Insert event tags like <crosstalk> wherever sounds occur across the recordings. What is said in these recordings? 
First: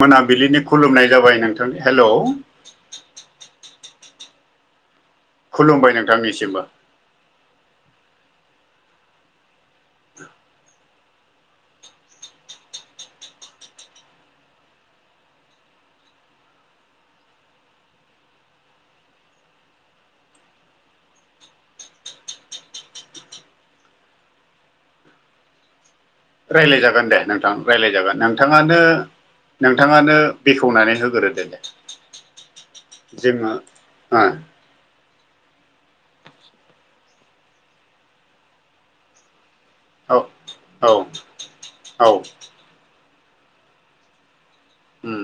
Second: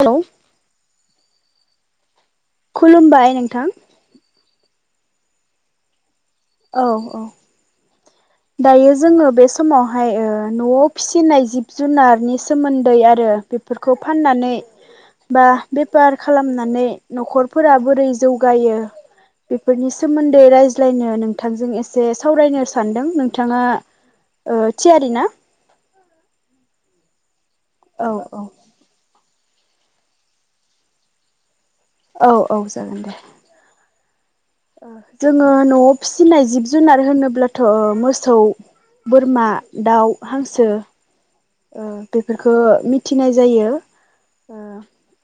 Hello मोनाबिलिनि खुलुमनाय जाबाय नोंथां हेलौ। खुलुमबाय नोंथां। खुलुमबाय नोंथांनिसि औ औ। दायो जोङो बे समावहाय ओ न'आव फिसिनाय जिब-जुनारनि सोमोन्दै आरो ओ बेफोरखौ फाननानै बा बेफार खालामनानै न'खरफोरा बोरै जौगायो बेफोरनि सोमोन्दै रायज्लायनो नोंथांजों एसे सावरायनो सान्दों नोंथाङा ओ थियारि ना रायलाय जागोन दे नोंथां औ रायलायजागोन औ नोंथाङानो नोंथाङानो बेखेवनानै होग्रोदो दे औ औ जागोन दे जोङो जोङो न'आव फिसिनाय जिब-जुनार होनोब्लाथ' मोसौ, बोरमा, दाउ, ओ हांसो औ ओ औ बेफोरखो मिथिनाय जायो। ओ उम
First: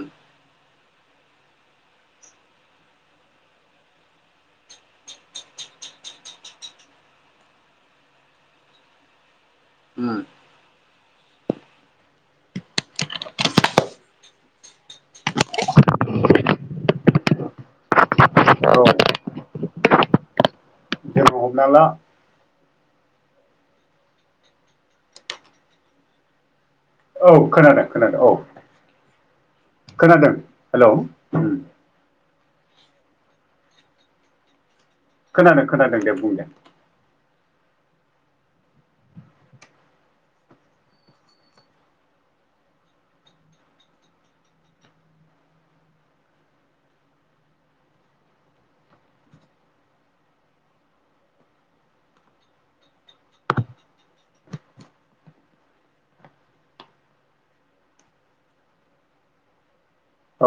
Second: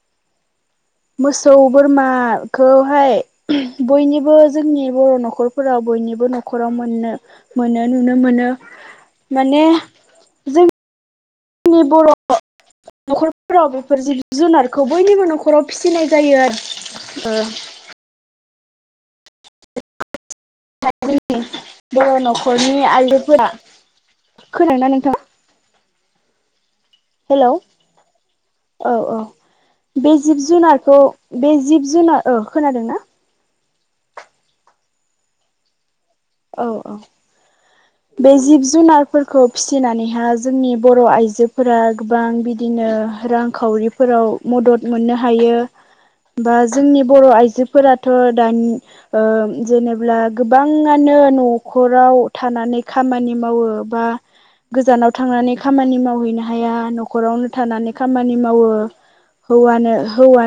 मोसौ बोरमाखौहाय बयनिबो जोंनि बर' न'खरफोराव बयनिबो न'खराव मोननो मोनो नुनो मोनो माने उम जों नि बर' न'खरफोराव बेफोर जिब जुनारखौ बयनिबो न'खराव फिसिनाय जायो आरो <inaudible> औ जोङो हमना ला <unintelligible> न'खरनि आइजोफोरा खोनादोंना नोंथां औ हेलौ खोनादों खोनादों औ औ औ बे खोनादों जिब हेलौ जुनारखौ उम बे जिब जुनार ओ खोनादों ना खोनादों खोनादों दे बु औ औ बे जिब जुनारफोरखौ फिसिनानैहा जोंनि बर' आइजोफोरा गोबां बिदिनो रांखावरिफोराव मदद मोननो हायो बा जोंनि बर' आइजोफोराथ' दानि जेनेब्ला गोबां आनो न'खराव थानानै खामानि मावो बा गोजानाव थांनानै खामानि मावहैनो हाया न'खरावनो थानानै खामानि मावो व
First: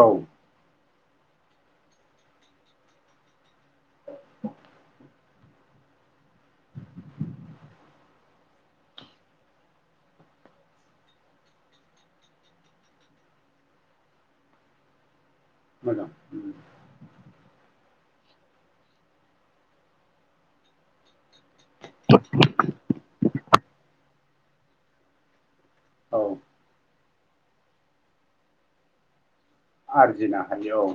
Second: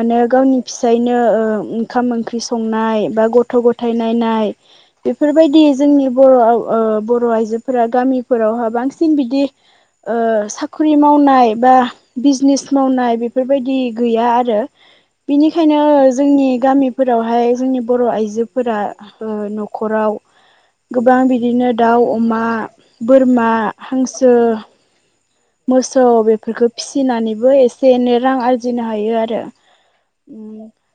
औ गावनि फिसायनो ओंखाम ओंख्रि संनाय बा गथ' गथ' फोथायनायनाय बेफोरबायदि जोंनि बर' बर' आइजोफोरा गामिफोरावहा बांसिन बिदि ओ साखरि मावनाय बा बिजनेस मावनाय बेफोरबायदि गैया आरो बिनिखायनो मोजां जोंनि उम गामिफोरावहाय जोंनि बर' आइजोफोरा न खराव गोबां बिदिनो दाउ अमा बोरमा हांसो मोसौ औ बेफोरखो फिसिनानैबो एसे एनै रां आरजिनो हायो आरो आरजिनो हायो औ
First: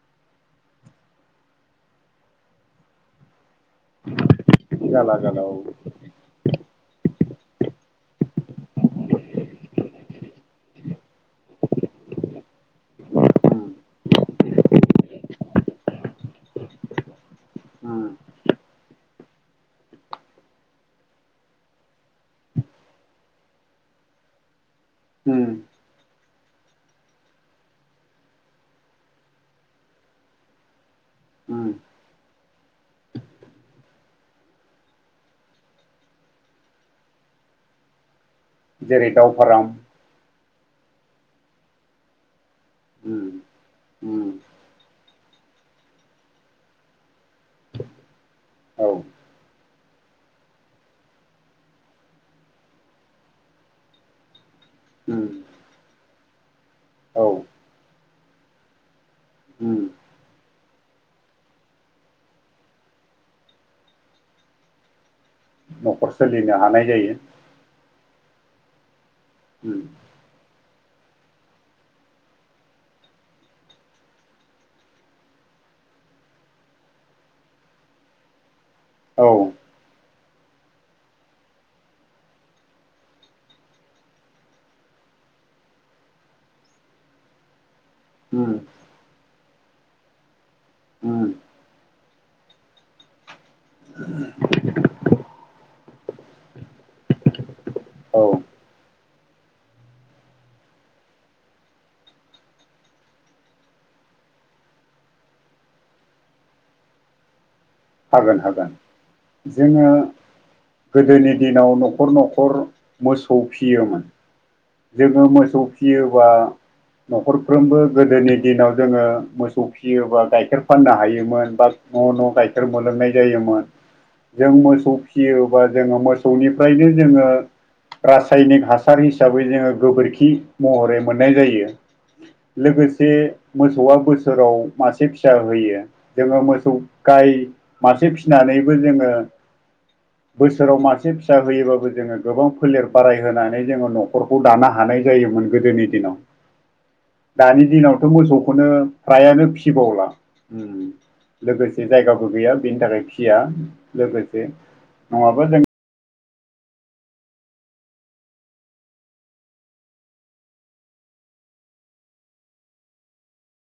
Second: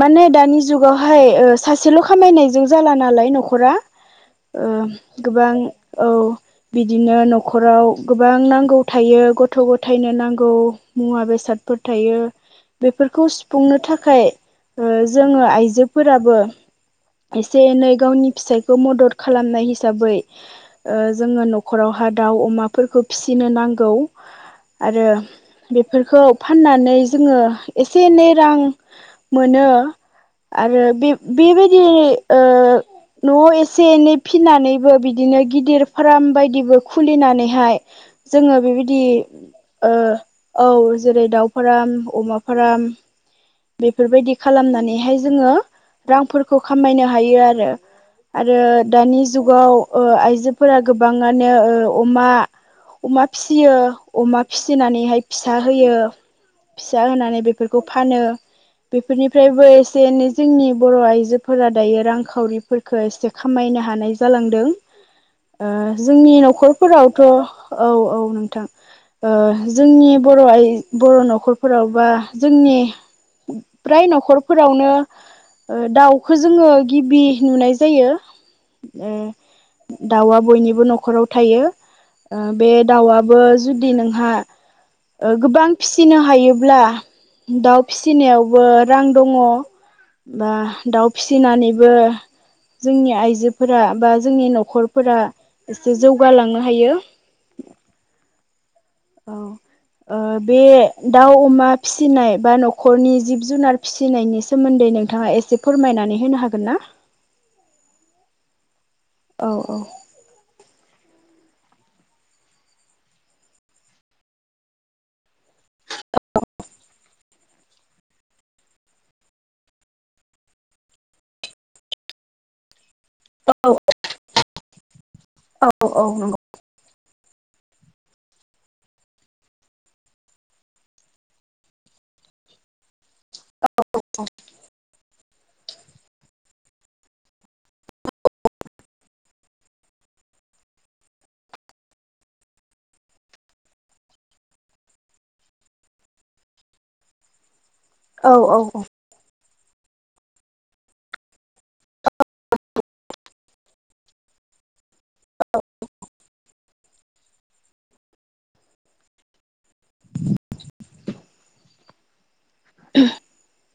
माने दानि जुगावहाय सासेल' खामायनायजों जाला नालाय नखर नखरा जाला जाला औ गोबां औ बिदिनो न'खराव गोबां नांगौ थायो गथ' गथायनो नांगौ मुवा बेसादफोर थायो यो बेफोरखौ उम सुफुंनो थाखाय जोङो आइजोफोराबो एसे एनै उम गावनि फिसायखौ मदद खालामनाय हिसाबै जोङो न'खराव दाउ अमाफोरखौ फिसिनो नांगौ आरो उम बेफोरखौ फाननानै जोङो एसे एनै रां मोनो आरो बे उम बेबायदि न'आव एसे एनै फिनानैबो बिदिनो गिदिर फार्म बायदिबो खुलिनानैहाय जोङो बेबायदि जेरै दाव फाराम औ जेरै दाउ फाराम अमा फाराम उम बेफोरबायदि उम खालामनानैहाय जोङो रांफोरखौ खामायनो हायो आरो आरो औ दानि जुगाव आइजोफोरा गोबाङानो अमा अमा फिसियो अमा फिसिनानैहाय उम फिसा होयो फिसा औ होनानै बेफोरखौ फानो बेफोरनिफ्रायबो उम एसे-एनै जोंनि बर' आइजो फोरा दायो रांखावरिफोरखो एसे खामायनो हानाय जालांदों। ओ न'खर जोंनि सोलिनो न'खर हानाय जायो फोरावथ' औ-औ नोंथां उम जोंनि बर' आइ बर' न'खरफोराव बा जोंनि प्राय न'खर फोरावनो ओ दाउ खो जोङो गिबि नुनाय जायो ओ। औ दाउआ बयनिबो नख'राव थायो। ओ बे दाउआबो जुदि नोंहा ओ गोबां फिसिनो हायोब्ला दाउ उम फिसिनायावबो रां दङ' बा दाउ उम फिसिनानैबो जोंनि आइजोफोरा बा जोंनि न'खरफोरा एसे जौगालांनो हायो। औ। औ। ओ बे दाउ-अमा फिसिनाय बा न'खरनि जिब-जुनार फिसिनायनि सोमोन्दै नोंथाङा एसे फोरमायनानै होनो हागोन ना? हागोन-हागोन औ औ जोङो गोदोनि दिनाव न'खर-न'खर मोसौ फियोमोन। जोङो मोसौ फिसियोबा न'खरफ्रोमबो गोदोनि दिनाव जोङो मोसौ फियोबा गाइखेर फाननो हायोमोन बा न'-न' गाय खेर मोनलोंनाय जायोमोन जों मोसौ फिसियोबा औ जोङो औ नंगौ। मोसौनिफ्रायनो जोङो रासायनिक हासार हिसाबै जोङो गोबोरखि महरै मोननाय जायो। लोगोसे मोसौआ बोसोराव मासे फिसा होयो जोङो मोसौ गाय मासे फिसिनानैबो जोङो बोसोराव मासे फिसा होयोबाबो जोङो गोबां फोलेर बाराय होनोनानै जोङो न'खरखौ दानो हा नाय जायोमोन गोदोनि दिनाव दानि दिनावथ' औ औ मोसौखौनो औ फ्रायानो फिबावला उम लोगोसे जायगा गैया बेनि थाखाय फिया लोगोसे नङाबा जों <inaudible> <inaudible>